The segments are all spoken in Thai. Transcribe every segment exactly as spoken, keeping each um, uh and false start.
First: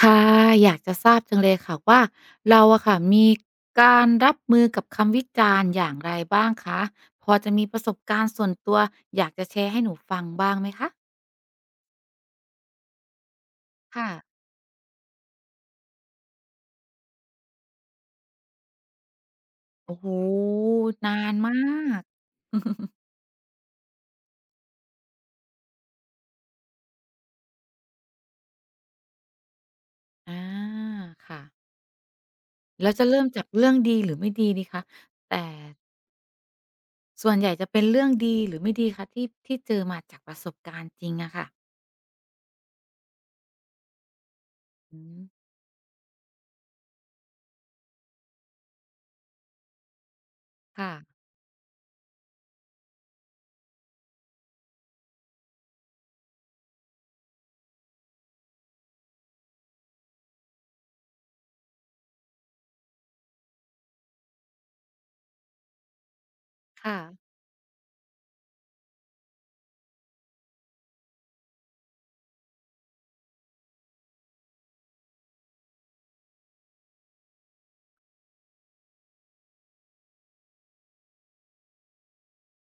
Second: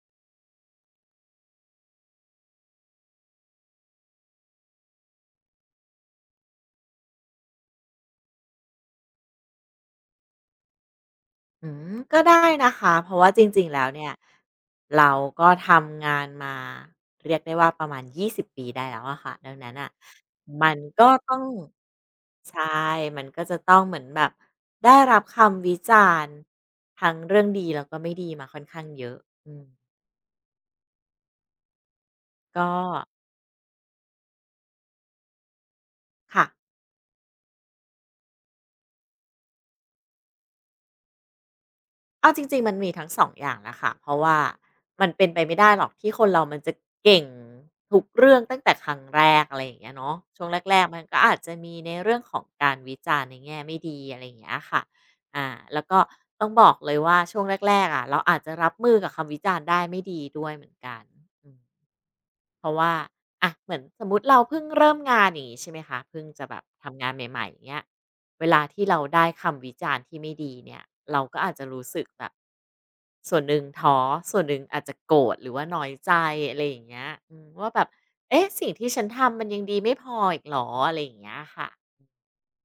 ค่ะอยากจะทราบจังเลยค่ะว่าเราอะค่ะมีการรับมือกับคำวิจารณ์อย่างไรบ้างคะพอจะมีประสบการณ์ส่วนตัวอยากจะแชร์ให้หนูฟังบ้างไหมคะอืมก็ได้นะคะเพราะว่าจริงๆแล้วเนี่ค่ะยเราก็ทำงานมาเรียกได้ว่าประมาณยี่สิบปีได้แล้วอะค่ะดังนั้นน่ะโอ้โฮมันก็นานต้องมากใช่มันก็จะต้องเหมือนแบบได้รับคำวิจารณ์ทั้งเรื่องดีแล้วก็ไม่ดีมาค่อนข้างเยอะอืมอาค่ะก็แล้วจะเริ่มจากเรื่องดีหรือไม่ดีดีคะแต่ค่ะ ส่วนใหญ่จะเป็นเรื่องดีหรือไม่ดีคะที่ที่เจอมาจากประสบการณ์จริงอะค่ะเอาจริงๆมันมีทั้งสององอย่างแหละค่ะเพราะว่ามันอืมเป็นไปไม่ได้หรอกที่คนเรามันจะเก่งทุกเรื่องตั้งแต่ครั้งแรกอะไรอย่างเงี้ยเนาะช่วงแรกๆมันค่ะก็อาจจะมีในเรื่องของการวิจารณ์ในแง่ไม่ดีอะไรอย่างเงี้ยค่ะอ่าแล้วก็ต้องบอกเลยว่าช่วงแรกๆอะเราอาจจะรับมือกับคำวิจารณ์ได้ไม่ดีด้วยเหมือนกันอืม เพราะว่าอะเหมือนสมมุติเราเพิ่งเริ่มงานอย่างงี้ใช่ไหมคะเพิ่งจะแบบค่ะ ทำงานใหม่ๆอย่างเงี้ยเวลาที่เราได้คำวิจารณ์ที่ไม่ดีเนี่ยเราก็อาจจะรู้สึกแบบส่วนหนึ่งท้อส่วนหนึ่งอาจจะโกรธหรือว่าน้อยใจอะไรอย่างเงี้ยอืมว่าแบบเอ๊ะสิ่งที่ฉันทำมันยังดีไม่พออีกเหรออะไรอย่างเงี้ยค่ะ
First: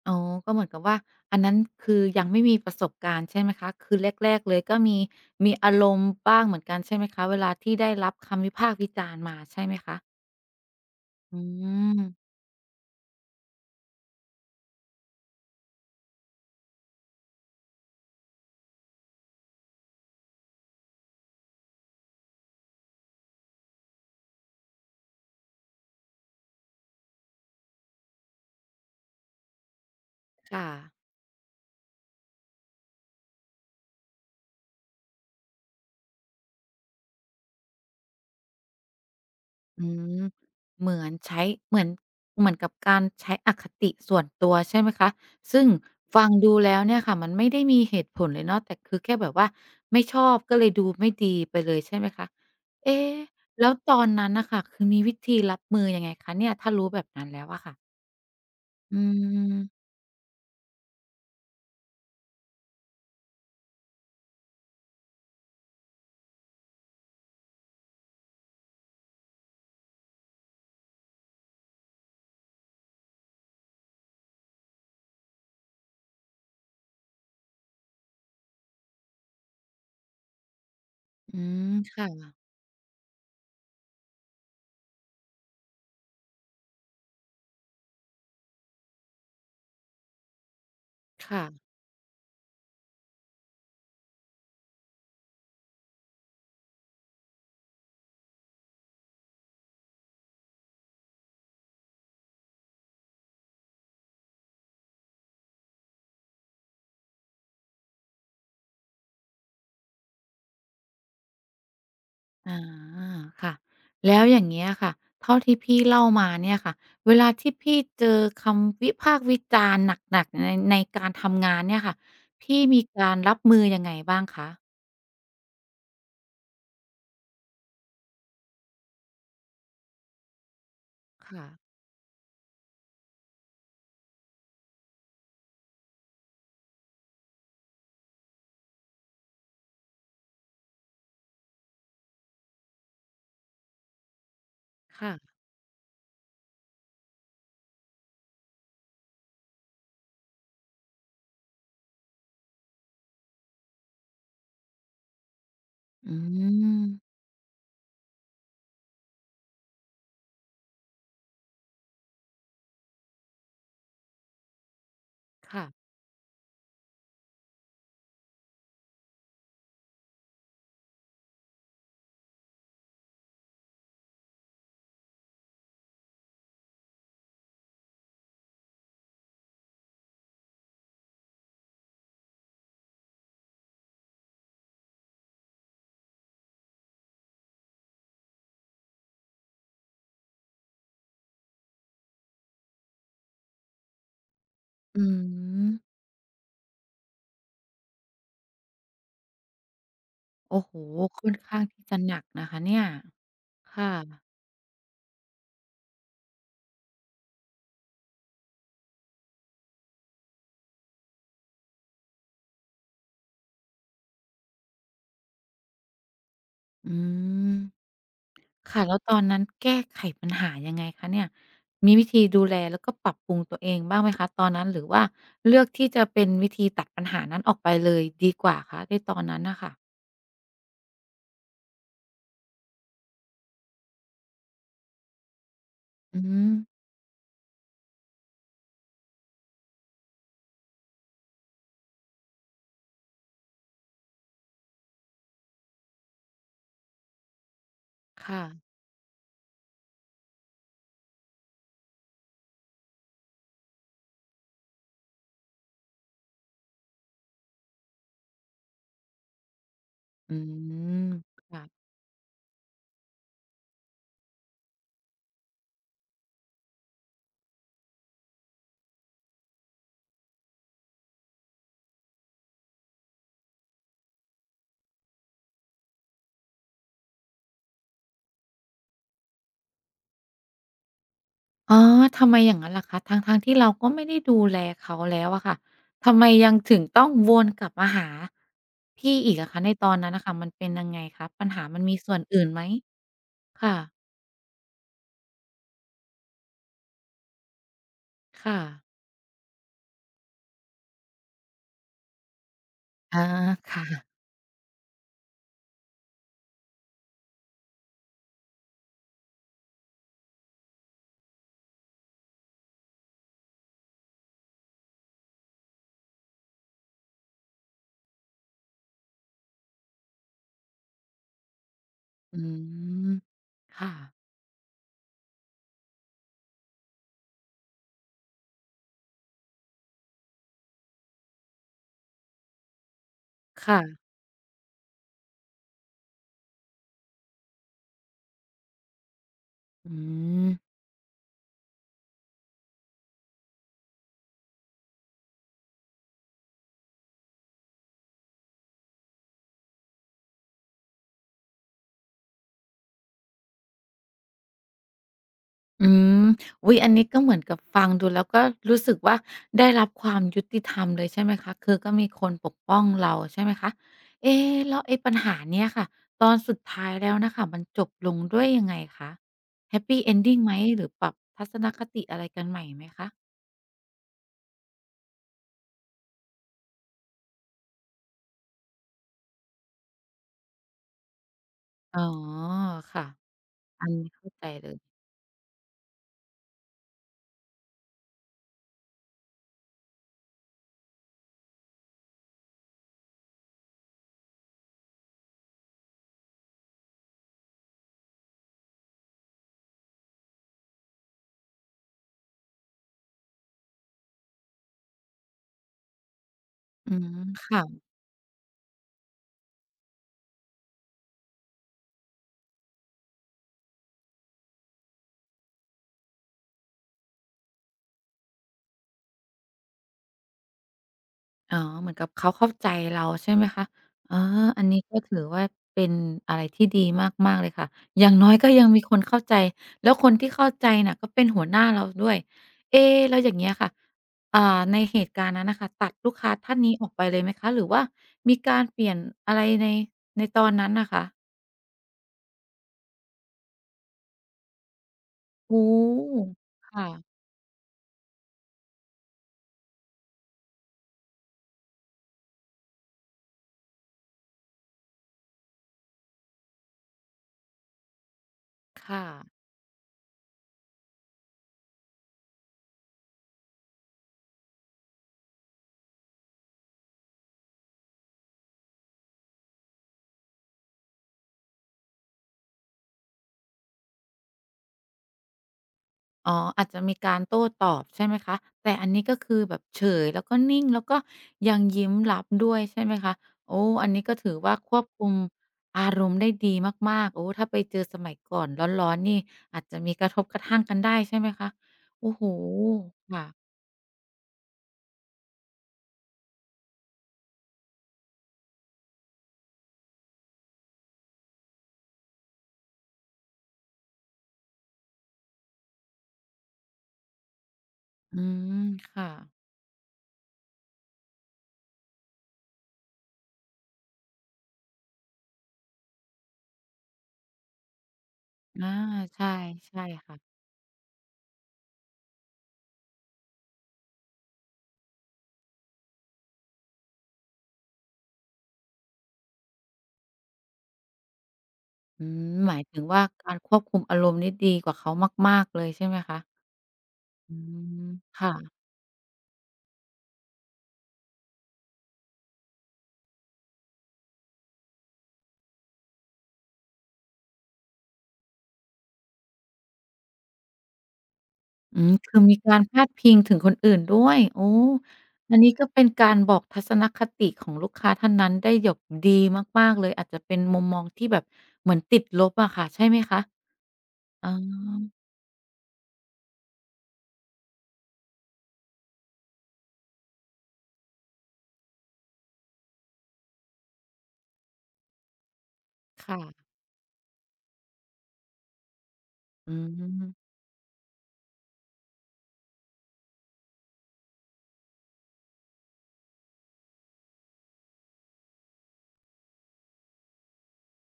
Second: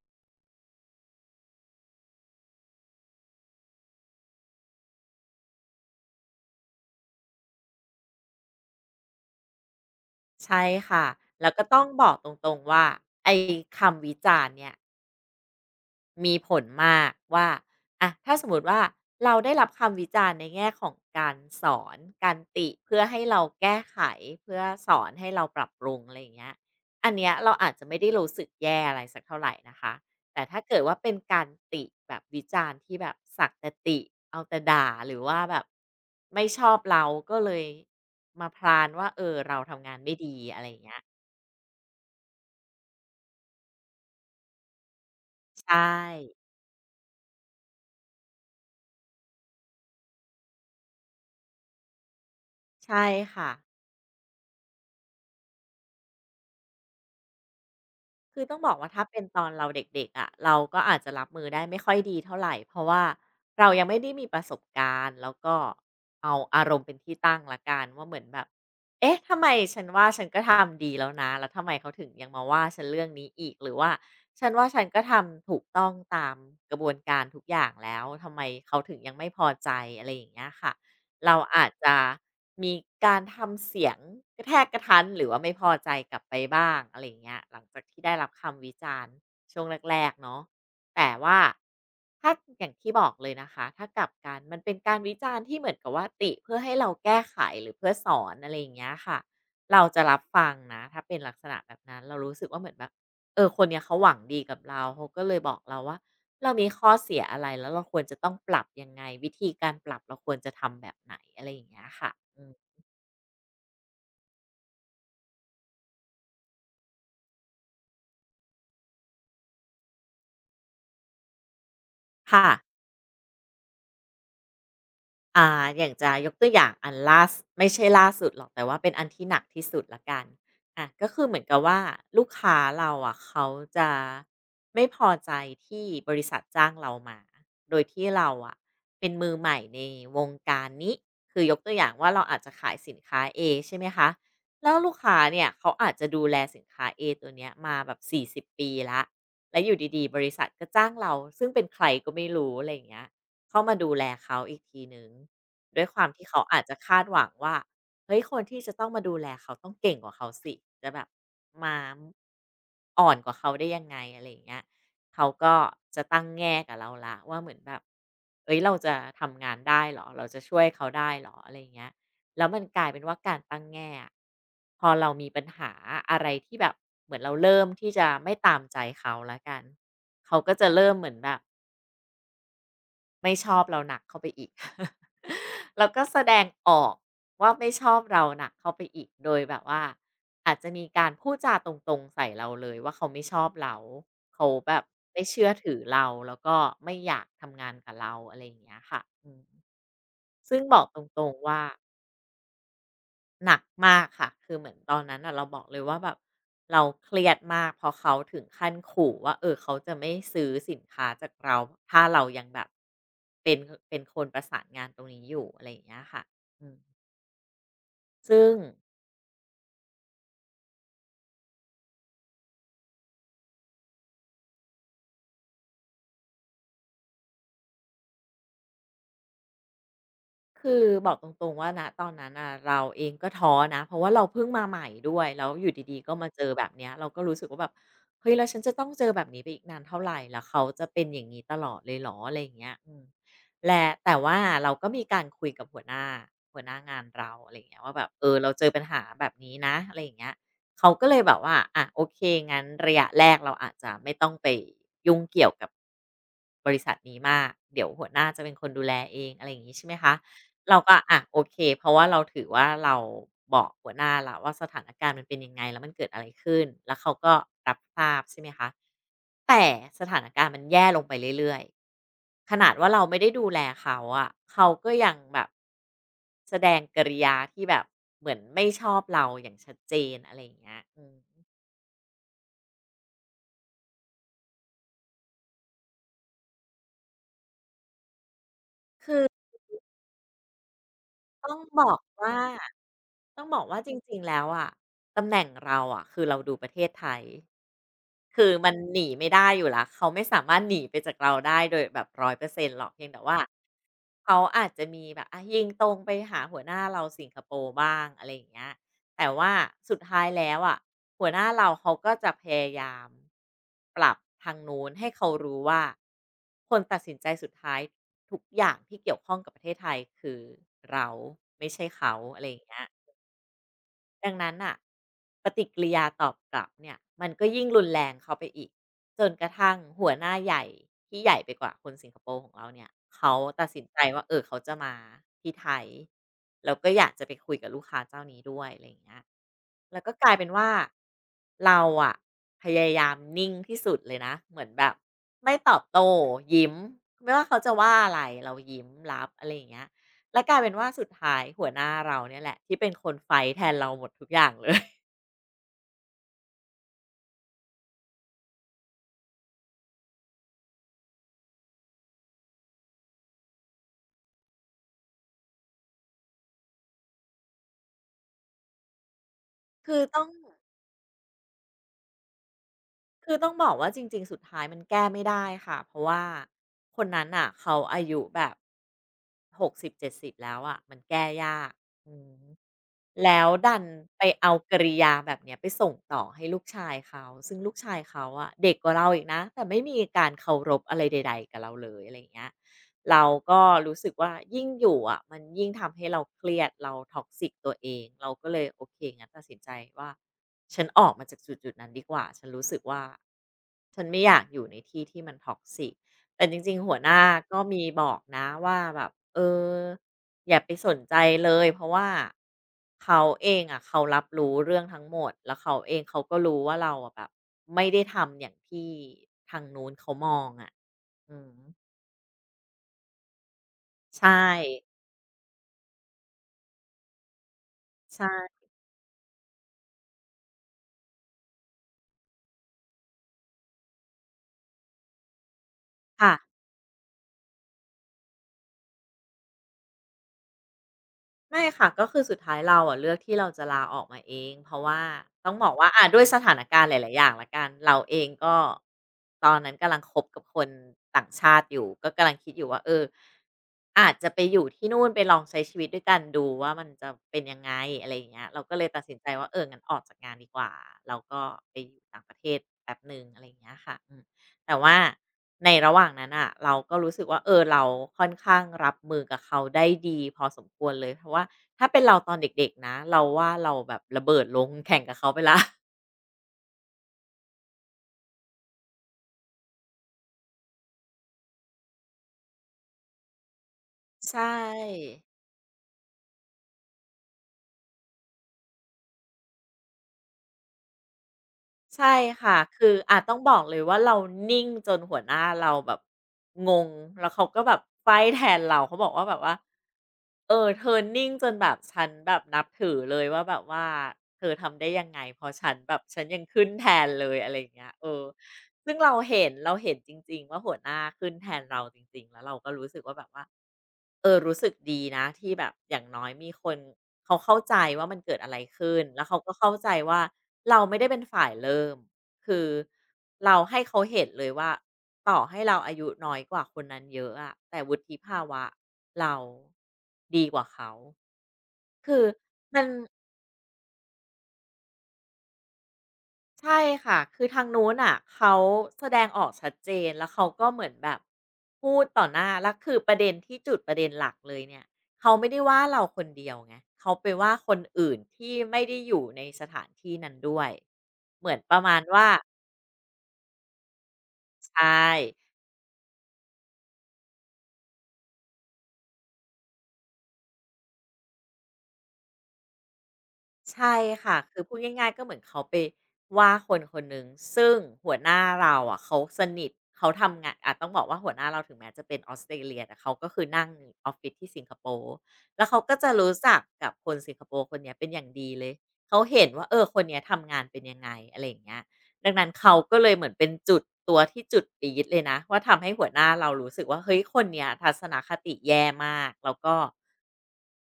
อ๋อก็เหมือนกับว่าอันนั้นคือยังไม่มีประสบการณ์ใช่ไหมคะคือแรกๆเลยก็มีมีอารมณ์บ้างเหมือนกันใช่ไหมคะเวลาที่ได้รับคำวิพากษ์วิจารณ์มาใช่ไหมคะใช่ค่ะอืแล้วก็ต้องบอกตมรงๆว่าไอ้คำวิจารณ์เนี่ย มีผลมากว่าอะถ้าสมมุติว่าเราได้รับคำวิจารณ์ในแง่ของการสอนการติเพื่อให้เราแก้ไขเพื่อสอนให้เราปรับปรุงอะไรอย่างเงี้ยอันเนี้ยเราอาจจะไม่ได้รู้สึกแย่อะไรสักเท่าไหร่นะคะแต่ถ้าค่ะ เกิดว่าเป็นการติแบบวิจารณ์ที่แบบสักแต่ติเอาแต่ด่าหรือว่าแบบไม่ชอบเราก็เลยมาพลานว่าเออเราอืทำงานไม่มดีอะไรอย่างเหเงี้มืยอนใช้เหมือนเหมือนกับการใช้อคติส่วนตัวใช่ไหมคะซึ่งใช่ฟังดูแล้วเนี่ยค่ะมันไม่ได้มีเหตุผลเลยเนาะแต่คือแค่แบบว่าไม่ชอบก็เลยดูไม่ดีไปเลยใช่ไหมคะเอ๊ใช่ค่ะ แล้วตอนนั้นน่ะค่ะคือมีวิธีรับมือยังไงคะเนี่ยถ้ารู้แบบนั้นแล้วอะค่ะคือต้องบอกว่าอืถ้าเป็นตอนเราเมด็กๆอะะเราก็อาจจะรับมือได้ไม่ค่อยดีเท่าไหรเพราะว่าเรายังไม่ได้มีประสบการณ์แล้วก็เอาอารมณ์เป็นที่ตั้งละกันว่าเหมือนแบบเอ๊ะทำไมฉันว่าฉันก็ทำดีแล้วนะแล้วทำไมเขาถึงยังมาว่าฉันเรื่องนี้อีกหรือว่าฉันว่าฉันก็ทำถูกต้องตามกระบวนการทุกอย่างแล้วทำไมเขาถึงยังไม่พอใจอะไรอย่างเงี้ยค่ะ เราอืมอาจจะค่ะมีการทำเสียงกระแทกกระทันหรือว่าไม่พอใจกลับไปบ้างอะไรอย่างเงี้ยหลังจากที่ได้รับคำวิจารณ์ช่วงแรกๆเนาะแต่ว่าค่ะ ถ้าอย่างที่บอกเลยนะคะถ้ากลับกันมันเป็นการวิจารณ์ที่เหมือนกับว่าติเพื่อให้เราแก้ไขหรือเพื่อสอนอะไรอย่างเงี้ยค่ะเราจะรับฟังนะถ้าเป็นลักษณะแบบนั้นเรารู้สึกว่าเหมือนแบบเออคนเนี้ยเขาหวังดีกับเราเขาก็เลยบอกเราว่า เรามีข้อเสียอะไรแล้วเราควรจะต้องปรับยังไงวิธีการปรับเราควรจะทำแบบไหนอะไรอย่างเงี้ยค่ะอืมอาค่ะ แล้วอย่างเงี้ยค่ะ เท่าที่พี่เล่ามาเนี่ยค่ะเวลาที่พี่เจอคำวิพากษ์วิจารณ์หนักๆในในการทำงานเนี่ยค่ะ ค่ะ พี่มีการรับมือยังไงบ้างคะอ่าอย่างจะยกตัวอย่างอันล่าสไม่ใช่ล่าสุดหรอกแต่ว่าเป็นอันที่หนักที่สุดละกันอะก็คือเหมือนค่ะกับว่าลูกค้าเราอะเขาจะไม่พอใจที่บริษัทจ้างเรามาโดยที่เราอะเป็นมือใหม่ในวงการนี้คือยกตัวอย่างว่าเราอาจจะขายสินค้า A ใช่ไหมคะแล้วลูกค่ะค้าเนี่ยเขาอาจจะดูแลสินค้า A ตัวเนี้ยมาแบบสี่สิบปีละและอยู่ดีๆบริษัทก็จ้างเราซึ่งเป็นใครก็ไม่รู้อะไรอย่างเงี้ย เข้ามาดูแลเขาอีกทีหนึง่งด้วยความอืที่เขาอาจจะคาดมหวังว่าเฮ้ยคนที่จะต้องมาดูแลเขาต้องเก่งกว่าเขาสิจะแบบมาอ่อนกว่าเขาได้ยังไงอะไรอย่างเงี้ยเขาก็ค่ะจะตั้งแง่กับเราละว่าเหมือนแบบเอ้ยเราจะทำงานได้เหรอเราจะช่วยเขาได้เหรออะไรอย่างเงี้ยแล้วมันกลายเป็นว่าการตั้งแง่อะพอเรามีปัญหาอะไรที่แบบเหมือนเราเริ่มที่จะไม่ตามใจเขาแล้วกันเขาก็จะเริ่มเหมือนแบบ ไม่ชอบเราหนักเข้าไปอีก แล้วก็แสดงออกว่าไม่ชอบเราหนักเข้าไปอีกโดยแบบว่าอาจจะมีการพูดจาตรงๆใส่เราเลยว่าเขาไม่ชอบเราเขาแบบอืไม่เชื่อถือมเราแล้วก็ไม่อยากทำงานกับเราอะไรอย่างเงี้ยค่ะอืมซึ่งโอ้โฮบอกตรค่องนๆข้าว่า งที่จะหนักนะคะเนี่ยหนักค่ะมากค่ะ คือเหมือนตอนนั้นน่ะเราบอกเลยว่าแบบเราเครียดมากเพราะเขาถึงขั้นขู่ว่าเออเขาจะไม่ซื้อสินค้าจากเราถ้าเรายังแบบเป็นเป็นคนประสานงานตรงนี้อยู่อะไรอย่างเงี้ยค่ะอืมอืม ซึ่ง ค่ะแล้วตอนนั้นแก้ไขปัญหายังไงคะเนี่ยมีวิธีดูแลแล้วก็ปรับปรุงตัวเองบ้างไหมคะตอนนั้นหรือว่าเลือกที่จะเป็นวิธีตัดปัญหานั้นออกไปเลยดีกว่าคะในตอนนั้นน่ะค่ะคือบอกตรงๆว่าณตอนนั้นอ่ะเราเองก็ท้อนะเพราะว่าเราเพิ่งมาใหม่ด้วยแล้วอยู่ดีๆก็อืมาเจมอแบบเนี้ยเราก็รู้สึกว่าแบบเฮ้ยแล้วฉันจะต้องเจอแบบนี้ไปอีกนานเท่าไหร่แล้วเขาจะเป็นอย่างนี้ตลอดเลยเหรออะไรอย่างเงี้ยอืมและแต่ว่าเราก็มีการคุยกับหัวหน้าหัวหน้างานเราอะไรอย่างเงี้ยว่าแบบเออค่ะเราเจอปัญหาแบบนี้นะอะไรอย่างเงี้ยเขาก็เลยแบบว่าอะโอเคงั้นระยะแรกเราอาจจะไม่ต้องไปยุ่งเกี่ยวกับบริษัทนี้มากเดี๋ยวหัวหน้าจะเป็นคนดูแลเองอะไรอย่างงี้ใช่ไหมคะ อืเราก็มอ่ะโอเคค่ะเพราะว่าเราถือว่าเราบอกหัวหน้าละว่าสถานการณ์มันเป็นยังไงแล้วมันเกิดอะไรขึ้นแล้วเขาก็รับทราบใช่ไหมคะแต่สถานการณ์มันแย่ลงไปเรื่อยๆขนาดว่าเราไม่ได้ดูแลเขาอะเขาก็ยังแบบแสดงกิริยาที่แบบเหมือนไม่ชอบเราอย่างชัดเจนอะไรอย่างเงี้ยอืมอ๋อทำไมอย่างงั้นล่ะคะทั้งๆที่เราก็ไม่ได้ดูแลเขาแล้วอะค่ะทำไมยังถึงต้องวนกลับมาหาพี่คือ อีกอะคะในตอนนั้นน่ะค่ะมันเป็นยังไงคะปัญต้องหาบมันอมีกส่วนว่าอื่นไหมต้องบอกค่ะว่าจริงๆแล้วอะตำแหน่งเราอะคือเราดูประเทศไทยคือค่ะมันหนีไม่ได้อยู่แล้วเขาไม่สามารถหนีไปจากเราได้โดยแบบร้อยเปอร์เซ็นต์หรอกเพียงแต่อาว่าค่ะ เขาอาจจะมีแบบอะยิงตรงไปหาหัวหน้าเราสิงคโปร์บ้างอะไรอย่างเงี้ยแต่ว่าสุดท้ายแล้วอะหัวหน้าเราเขาก็จะพยายามปรับทางนู้นให้เขารู้ว่าคนตัดสินใจสุดท้าย ทุกอย่างที่เกี่ยวข้องกับประเทศไทยคือเราไม่ใช่เขาอือะไรอย่างเงี้ย มค่ะดังนั้นน่ะปฏิกิริยาตอบกลับเนี่ยมันก็ยิ่งรุนแรงเข้าไปอีกจนกระทั่งหัวหน้าใหญ่ที่ใหญ่ไปกว่าคนสิงคโปร์ของเราเนี่ยเขาตัดค่ะสินใจว่าเออเขาจะมาที่ไทยแล้วก็อยากจะไปคุยกับลูกค้าเจ้านี้ด้วยอะไรอย่างเงี้ยอืแล้วก็กลายเป็มนว่าเราอะพยายามนิ่งที่สุดเลยนะเหมือนแบบไม่ตอบโต้ยิ้มไม่ว่าเขาจะว่าอะไรเรายิ้มรับอะไรอย่างเงี้ย แล้วกลายเป็นว่าสุดท้ายหัวหน้าเราเนี่ยแหละที่เป็นคนไฟท์แทนเราหมดทุกอย่างเลย อืมอุ๊ยอันนี้ก็เหมือนกับฟังดูแล้วก็รู้สึกว่าได้รับความยุติธรรมเลยใช่ไหมคะ คือก็มีคนปกป้องเราใช่ไหมคะเอ๊แล้วไอ้ปัญหาเนี้ยค่ะ ตอนสุดท้ายแล้วน่ะค่ะมันจบลงด้วยยังไงคะแฮปคืปีอเอนต้อง ดิงไหมหรือปรับทัศนคติอะไรกันใหม่ไหมคะ คือต้องบอกว่าจริงๆสุดท้ายมันแก้ไม่ได้ค่ะเพราะว่าคนนั้นน่ะเขาอายุแบบหกสิบเจ็ดสิบแล้วอะมันแก้ยากอ๋ออืมค่ะ แล้วดันอันนี้ไปเข้าใจเอาเลกยริยาแบบเนี้ยไปส่งต่อให้ลูกชายเขาซึ่งลูกชายเขาอะเด็กกว่าเราอีกนะแต่ไม่มีการเคารพอะไรใดๆกับเราเลยอะไรอย่างเงี้ยเราก็รู้สึกว่ายิ่งอยู่อะมันยิ่งทำให้เราเครียดเราท็อกซ i กตัวเองเราก็เลยโอเคงั้นตัดสินใจว่า ฉันออกมาจากจุดๆนั้นดีกว่าฉันรู้สึกว่าฉันไม่อยากอยู่ในที่ที่มัน toxic แต่จริงๆอืหัวหมน้าก็ค่ะ มีบอกนะว่าแบบเอออย่าไปสนใจเลยเพราะว่าเขาเองอะเขารับรู้เรื่องทั้งหมดแล้วเขาเองเขาก็รู้ว่าเราอะแบบไม่ได้ทำอย่างที่ทางนู้นเขามองอะอือ๋มอเหมือนกับเขาเข้าใจเราใช่ไหมคะอ๋อใช่อันนี้ก็ถือว่าเป็นอะไรที่ดีมากๆเลยค่ะอย่างใช่น้อยก็ยังมีคนเข้าใจแล้วคนที่เข้าใจน่ะก็เป็นหัวหน้าเราด้วยเอ๊แล้วอย่างเงี้ยค่ะอ่าในเหตุการณ์นั้นน่ะค่ะตัดลูกค่ะ ค้าท่านนี้ออกไปเลยไหมคะหรือว่ามีการเปลี่ยนอะไรในในตอนนั้นน่ะคะไม่ค่ะก็คือสุดท้ายเราอะเลือกที่เราจะลาออกมาเองเพราะว่าต้องโอ้บอกโฮว่าอ่าด้วยสถานการค่ะณ์หลายๆอย่างละกันเราเองก็ตอนนั้นกำลังคบกับคนต่างชาติอยู่ก็กำลังคิดอยู่ว่าเอออาจจะไปอยู่ที่นู่นไปลองใช้ชีวิตด้วยกันดูว่ามันจะเป็นยังไงอะไรอย่างเงี้ยเราก็เลยตัดค่ะ สินใจว่าเอองั้นออกจากงานดีกว่าแล้วก็ไปอยู่ต่างประเทศแป๊บหนึ่งอะไรอย่างเงี้ยค่ะ แต่ว่าในระหว่างนั้นอะเราก็รู้สึกว่าเออเราค่อนข้างรับมือกับเขาได้ดีพอสมควรเลยเพราะว่าถ้าเป็นเราตอนเด็กๆนะเราว่าเราแบบระเบิดลงแข่งกับเขาไปแล้วอ๋ออาจจะมีการโต้ตอบใช่ไหมคะแต่อันนี้ก็คือแบบเฉยแล้วก็นิ่งแล้วก็ยังยิ้มรับด้วยใช่ไหมคะโอ้อันนี้ก็ถืใชอว่าควบคุ่มอารมณ์ได้ดีมากๆโอ้ถ้าไปเจอสมัยก่อนร้อนๆนี่อาจจะมีกระทบกระทั่งกันได้ใช่ไหมคะโอ้ใช่โฮค่ะคืออาจต้องบค่ะอกเลยว่าเรานิ่งจนหัวหน้าเราแบบงงแล้วเขาก็แบบไฟ้แทนเราเขาบอกว่าแบบว่าเออเธอนิ่งจนแบบฉันแบบนับถือเลยว่าแบบว่าเธอทำได้ยังไงเพราะฉันแบบฉันยังขึ้นแทนเลยอะไรอย่างเงี้ยเออือ มซึ่งค่ะเราเห็นเราเห็นจริงๆว่าหัวหน้าขึ้นแทนเราจริงๆแล้วเราก็รู้สึกว่าแบบว่าเออรู้สึกดีนะที่แบบอย่างน้อยมีคนเขาเข้าใจว่ามันเกิดอะไรอาขึ้นแล้วใช่เขาก็เข้าใช่ใจว่าค่ะเราไม่ได้เป็นฝ่ายเริ่มคือเราให้เขาเห็นเลยว่าต่อให้เราอายุน้อยกว่าคนนั้นเยอะอะแต่วุฒิภาวะเราดีกว่าเขาอืคือมหมายถึมังน ว่าการควบคุมอารมณ์นี่ดีกว่าเขามากๆเลยใช่ไหมคะใช่ค่ะอืคือทางมนู้นอ่ะเขาค่ะ แสดงออกชัดเจนแล้วเขาก็เหมือนแบบพูดต่อหน้า แล้วคือประเด็นที่จุดประเด็นหลักเลยเนี่ยเขาไม่ได้ว่าเราคนเดียวไงเขาไปว่าคนอื่นที่ไม่ได้อยู่ในสถานที่นั้นด้วย เหมือนปอืระมมาณคือว่ามีการพาดพิงถึงคนอื่นด้วยโอ้ใช่ อันนี้ก็เป็นการบอกทัศนคติของลูกค้าท่านนั้นได้หยบดีมากๆเลยอาจจะเป็นมุมมองที่แบบเหมือนติดลบอะค่ะใช่ไหมคะใช่อ๋อค่ะคือพูดง่ายๆก็เหมือนเขาไปว่าคนคนหนึ่งซึ่งหัวหน้าเราอะเขาสนิทเขาทำงานอะต้องบอกว่าหัวหน้าเราถึงแม้จะเป็นออสเตรเลียแต่เขาก็คือนั่งออฟฟิศที่สิงคโปร์แล้วเขาก็จะค่ะรู้จักกับคนสิงคโปร์คนเนี้ยเป็นอย่างดีเลยเขาเห็นอืว่าเออคนเนี้ยมทำงานเป็นยังไงอะไรอย่างเงี้ย ดังนั้นเขาก็เลยเหมือนเป็นจุดตัวที่จุดปี๊ดเลยนะว่าทำให้หัวหน้าเรารู้สึกว่าเฮ้ยคนเนี้ยทัศนคติแย่มากแล้วก็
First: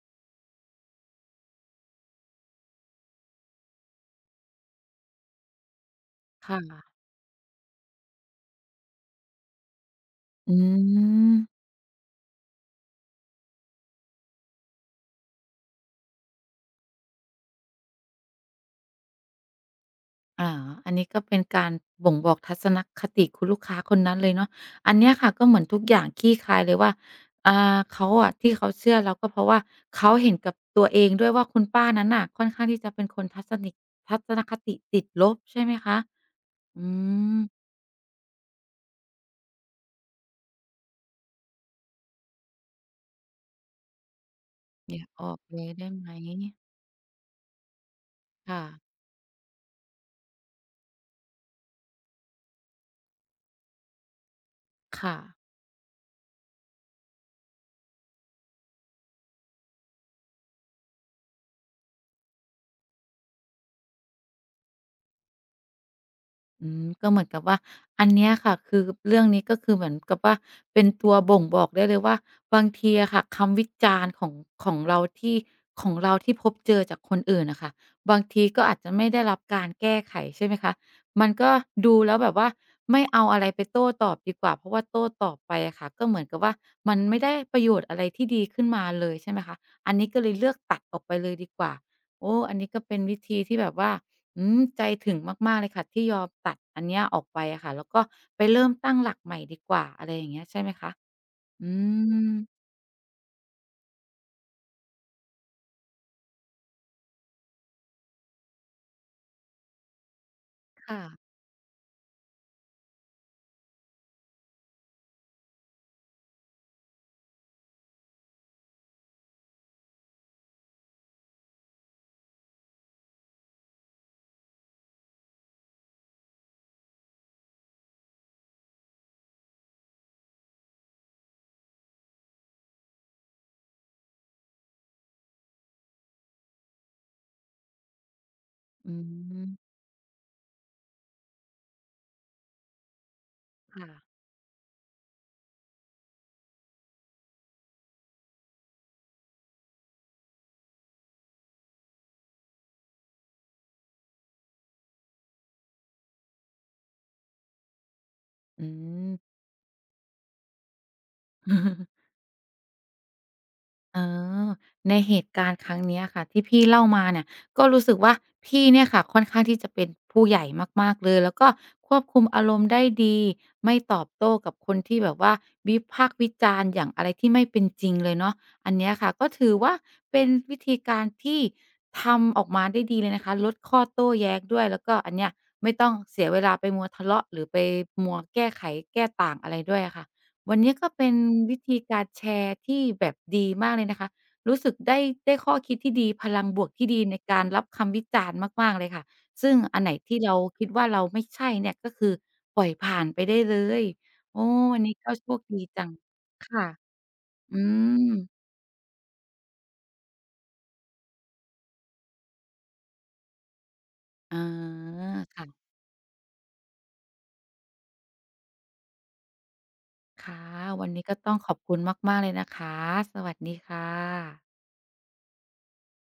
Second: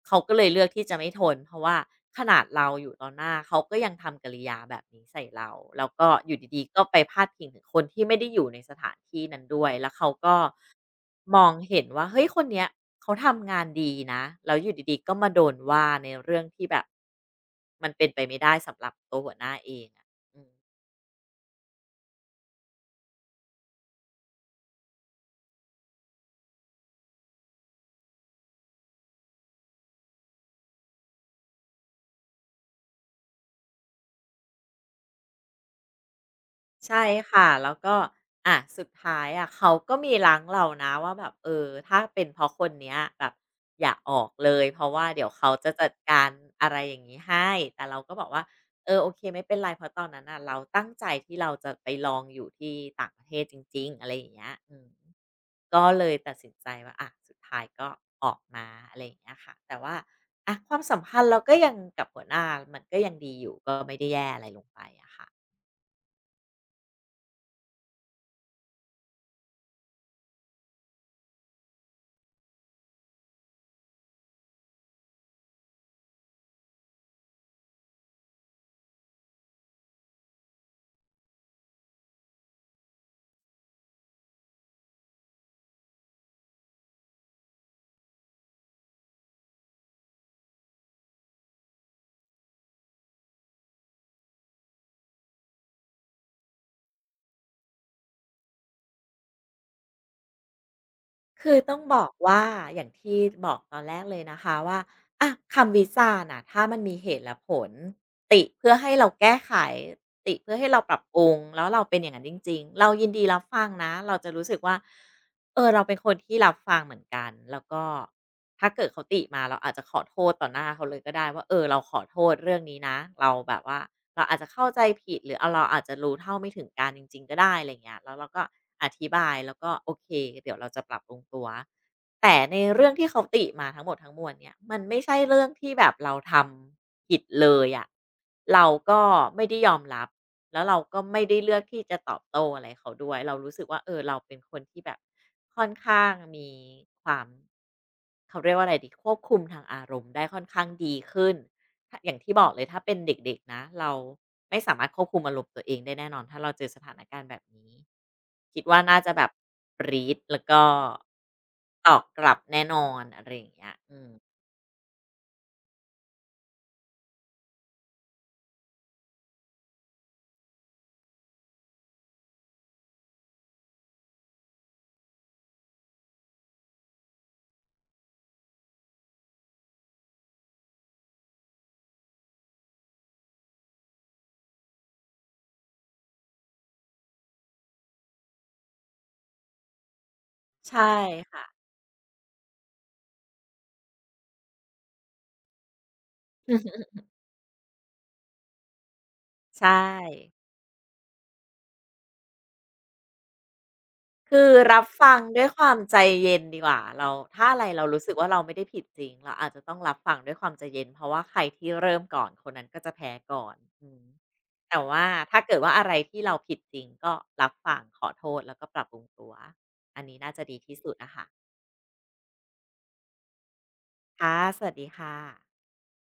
เขาก็เลยเลือกที่จะไม่ทนเพราะว่าขนาดเราอยู่ต่อหน้าเขาก็ยังทำกิริยาแบบนี้ใส่เราแล้วก็อยู่ค่ะดีๆก็ไปพาดพิงถึงคนที่ไม่ได้อยู่ในสถานที่นั้นด้วยแล้วเขาก็อืมองม เห็นว่าเฮ้ยคนเนี้ยเขาทำงานดีนะแล้วอยู่ดีๆก็มาโดนว่าในเรื่องที่แบบมันเป็นไปไม่ได้สำหรับตัวหัวหน้าเองอะอือ๋อม อันนี้ก็เป็นการบ่งบอกทัศนคติคุณลูกค้าคนนั้นเลยเนาะอันเนี้ยค่ะก็เหมือนทุกอย่างคลี่คลายเลยว่าอ่าเขาอะที่เขาเชื่อเราก็เพราะว่าเขาเห็นกับตัวเองด้วยว่าคุณป้านั้นน่ะค่อนข้างที่จะเป็นคนทัศนิกทัศนคติติดลบใช่ไหมคะ อืใช่ค่ะมแล้วก็อ่ะสุดท้ายอะเขาก็มีรัางเรานะว่าแบบเออถ้าเป็นเพราะคนเนี้ยแบบอย่าออกเลยเพราะเนี่ยว่าอเดี๋ยวอกเขาเลจะยได้จัดไหมการอะไรอย่างนี้ให้แต่เราก็บอกว่าค่ะเออโอเคไม่เป็นไรเพราะตอนนั้นน่ะเราตั้งใจที่เราจะไปลองอยู่ที่ต่างประเทศจริงๆอะไรอย่างเงี้ยอืมค่ะ ก็เลยตัดสินใจว่าอ่ะสุดท้ายก็ออกมาอะไรอย่างเงี้ยค่ะแต่ว่าอะความสัมพันธ์เราก็ยังกับหัวหน้ามันก็ยังดีอยู่ก็ไม่ได้แย่อะไรลงไปอะค่ะ อืมก็เหมือนกับว่าอันเนี้ยค่ะคือเรื่องนี้ก็คือเหมือนกับว่าเป็นตัวบ่งบอกได้เลยว่าบางทีอะค่ะคำวิจารณ์ของของเราที่ของเราที่พบเจอจากคนอื่นน่ะค่ะบางทีก็อาจจะไม่ได้รับการแก้ไขใช่ไหมคะมันก็ดูแล้วแบบว่าไม่เอาอะไรไปโต้ตอบดีกว่าเพราะว่าโต้ตอบไปอะค่ะก็เหมือนกับว่ามันไม่ได้ประโยชน์อะไรที่ดีขึ้นมาเลยใช่ไหมคะอันนี้ก็เลยเลือกตัดออกไปเลยดีกว่าโอ้อันนี้ก็เป็นวิธีที่แบบว่า อืมใจถึงมากๆเลยค่ะที่ยอมตัดอันเนี้ยออกไปอะค่ะแล้วก็ไปเริ่มตั้งหลักใหม่ดีกว่าอะไรอย่างเงี้ยใช่ไหมคะ คืออืต้องบอกม ว่าอย่างที่บอกตอนแรกเลยนะคะว่าอ่ะคำวซ่าน่ะถ้ามันมีเหตุและผลติเพื่อให้เราแก้ไขติเพื่อให้เราปรัค่ะ บปรุงแล้วเราเป็นอย่างนั้นจริงๆเรายินดีรับฟังนะเราจะรู้สึกว่าเออเราเป็นคนที่รับฟังเหมือนกันแล้วก็ถ้าเกิดเขาติมาเราอาจจะขอโทษต่อหน้าเขาเลยก็ได้ว่าเออเราขอโทษเรื่องนี้นะเราแบบว่า เราอาจจะเข้าใจผิดหรือเราอาจจะรู้เท่าไม่ถึงการจริงๆก็ได้อะไรอเงี้ยแล้วเราก็อธิบายแล้วก็โอเคเดี๋ยวเราจะปรับปรุงตัวแต่ในเรื่องที่เขาติมาทั้งหมดทั้งมวลเนี่ยมันไม่ใช่เรื่องที่แบบเราทำผิดเลยอะเราอืก็ไม่ม ได้ยอมรับแล้วเราก็ไม่ได้เลือกที่จะตอบโต้อะไรเขาด้วยเรารู้สึกว่าค่ะ เออเราเป็นคนที่แบบค่อนข้างมีความเขาเรียกว่าอะไรดีควบคุมทางอารมณ์ได้ค่อนข้างดีขึ้น ถ้าอย่างที่บอกเลยถ้าเป็นเด็กๆนะเราไม่สามารถควบคุมอารมณ์ตัวเองได้แน่นอนถ้าเราเจอสถานการณ์แบบนี้คิดอืว่าน่าจะแบบม ปรี๊ดแล้วก็ตอบกลับแน่นอนอะไรอย่างเงี้ยอือ๋มอในเหตุการณ์ครั้งเนี้ยค่ะที่พี่เล่ามาเนี่ยก็รู้สึกว่าพี่เนี่ยค่ะค่อนข้างที่จะเป็นผู้ใหญ่มากๆเลยแล้วก็ควบคุมอารมณ์ได้ดีไม่ตอบโต้กับคนที่แบบว่าวิพากษ์วิจารณ์อย่างอะไรที่ไม่เป็นจริงเลยเนาะอันเนี้ยค่ะก็ถือว่าเป็นวิธีการที่ทำออกมาได้ดีเลยนะคะลดข้อโต้แย้งด้วยแล้วก็อันเนี้ยไม่ต้องเสียเวลาไปมัวทะเลาะหรือไปมัวแก้ไขแก้ต่างอะไรด้วยอะค่ะ วันนี้ใช่ก็เป็นค่ะ วิธีการแชร์ที่แบบดีมากเลยนะคะรู้สึกได้ได้ข้อคิดที่ดีพลังบวกที่ ดีในการรับคำวิจารณ์มากๆเลยค่ะซึ่งใช่ อันไหนที่เราคิดว่าเราไม่ใช่เนี่ยก็คือปล่อยผ่านไปได้เลยโอ้คือวัรันบนี้ก็ฟังโชคด้วยคดีวามจังใจเย็นดีค่ะกว่าเราถ้าอือะไรเรารู้สึกว่าเรามไม่ได้ผิดจริงเราอาจจะต้องรับฟังด้วยความใจเย็นเพราะว่าใครที่เริ่มก่อนคนนั้นก็จะแพ้ก่อนอืมอ๋อแต่ว่าถ้าเกิดค่ะว่าอะไรที่เราผิดจริงก็รับฟังขอโทษแล้วก็ปรับปรุงตัวอันนี้น่าจะค่ะดีที่วัสุนดนี้อะก็ค่ะต้องขอบคุณมากๆเลยนะคะสวัสดีค่ะค่ะสวัสดีค่ะ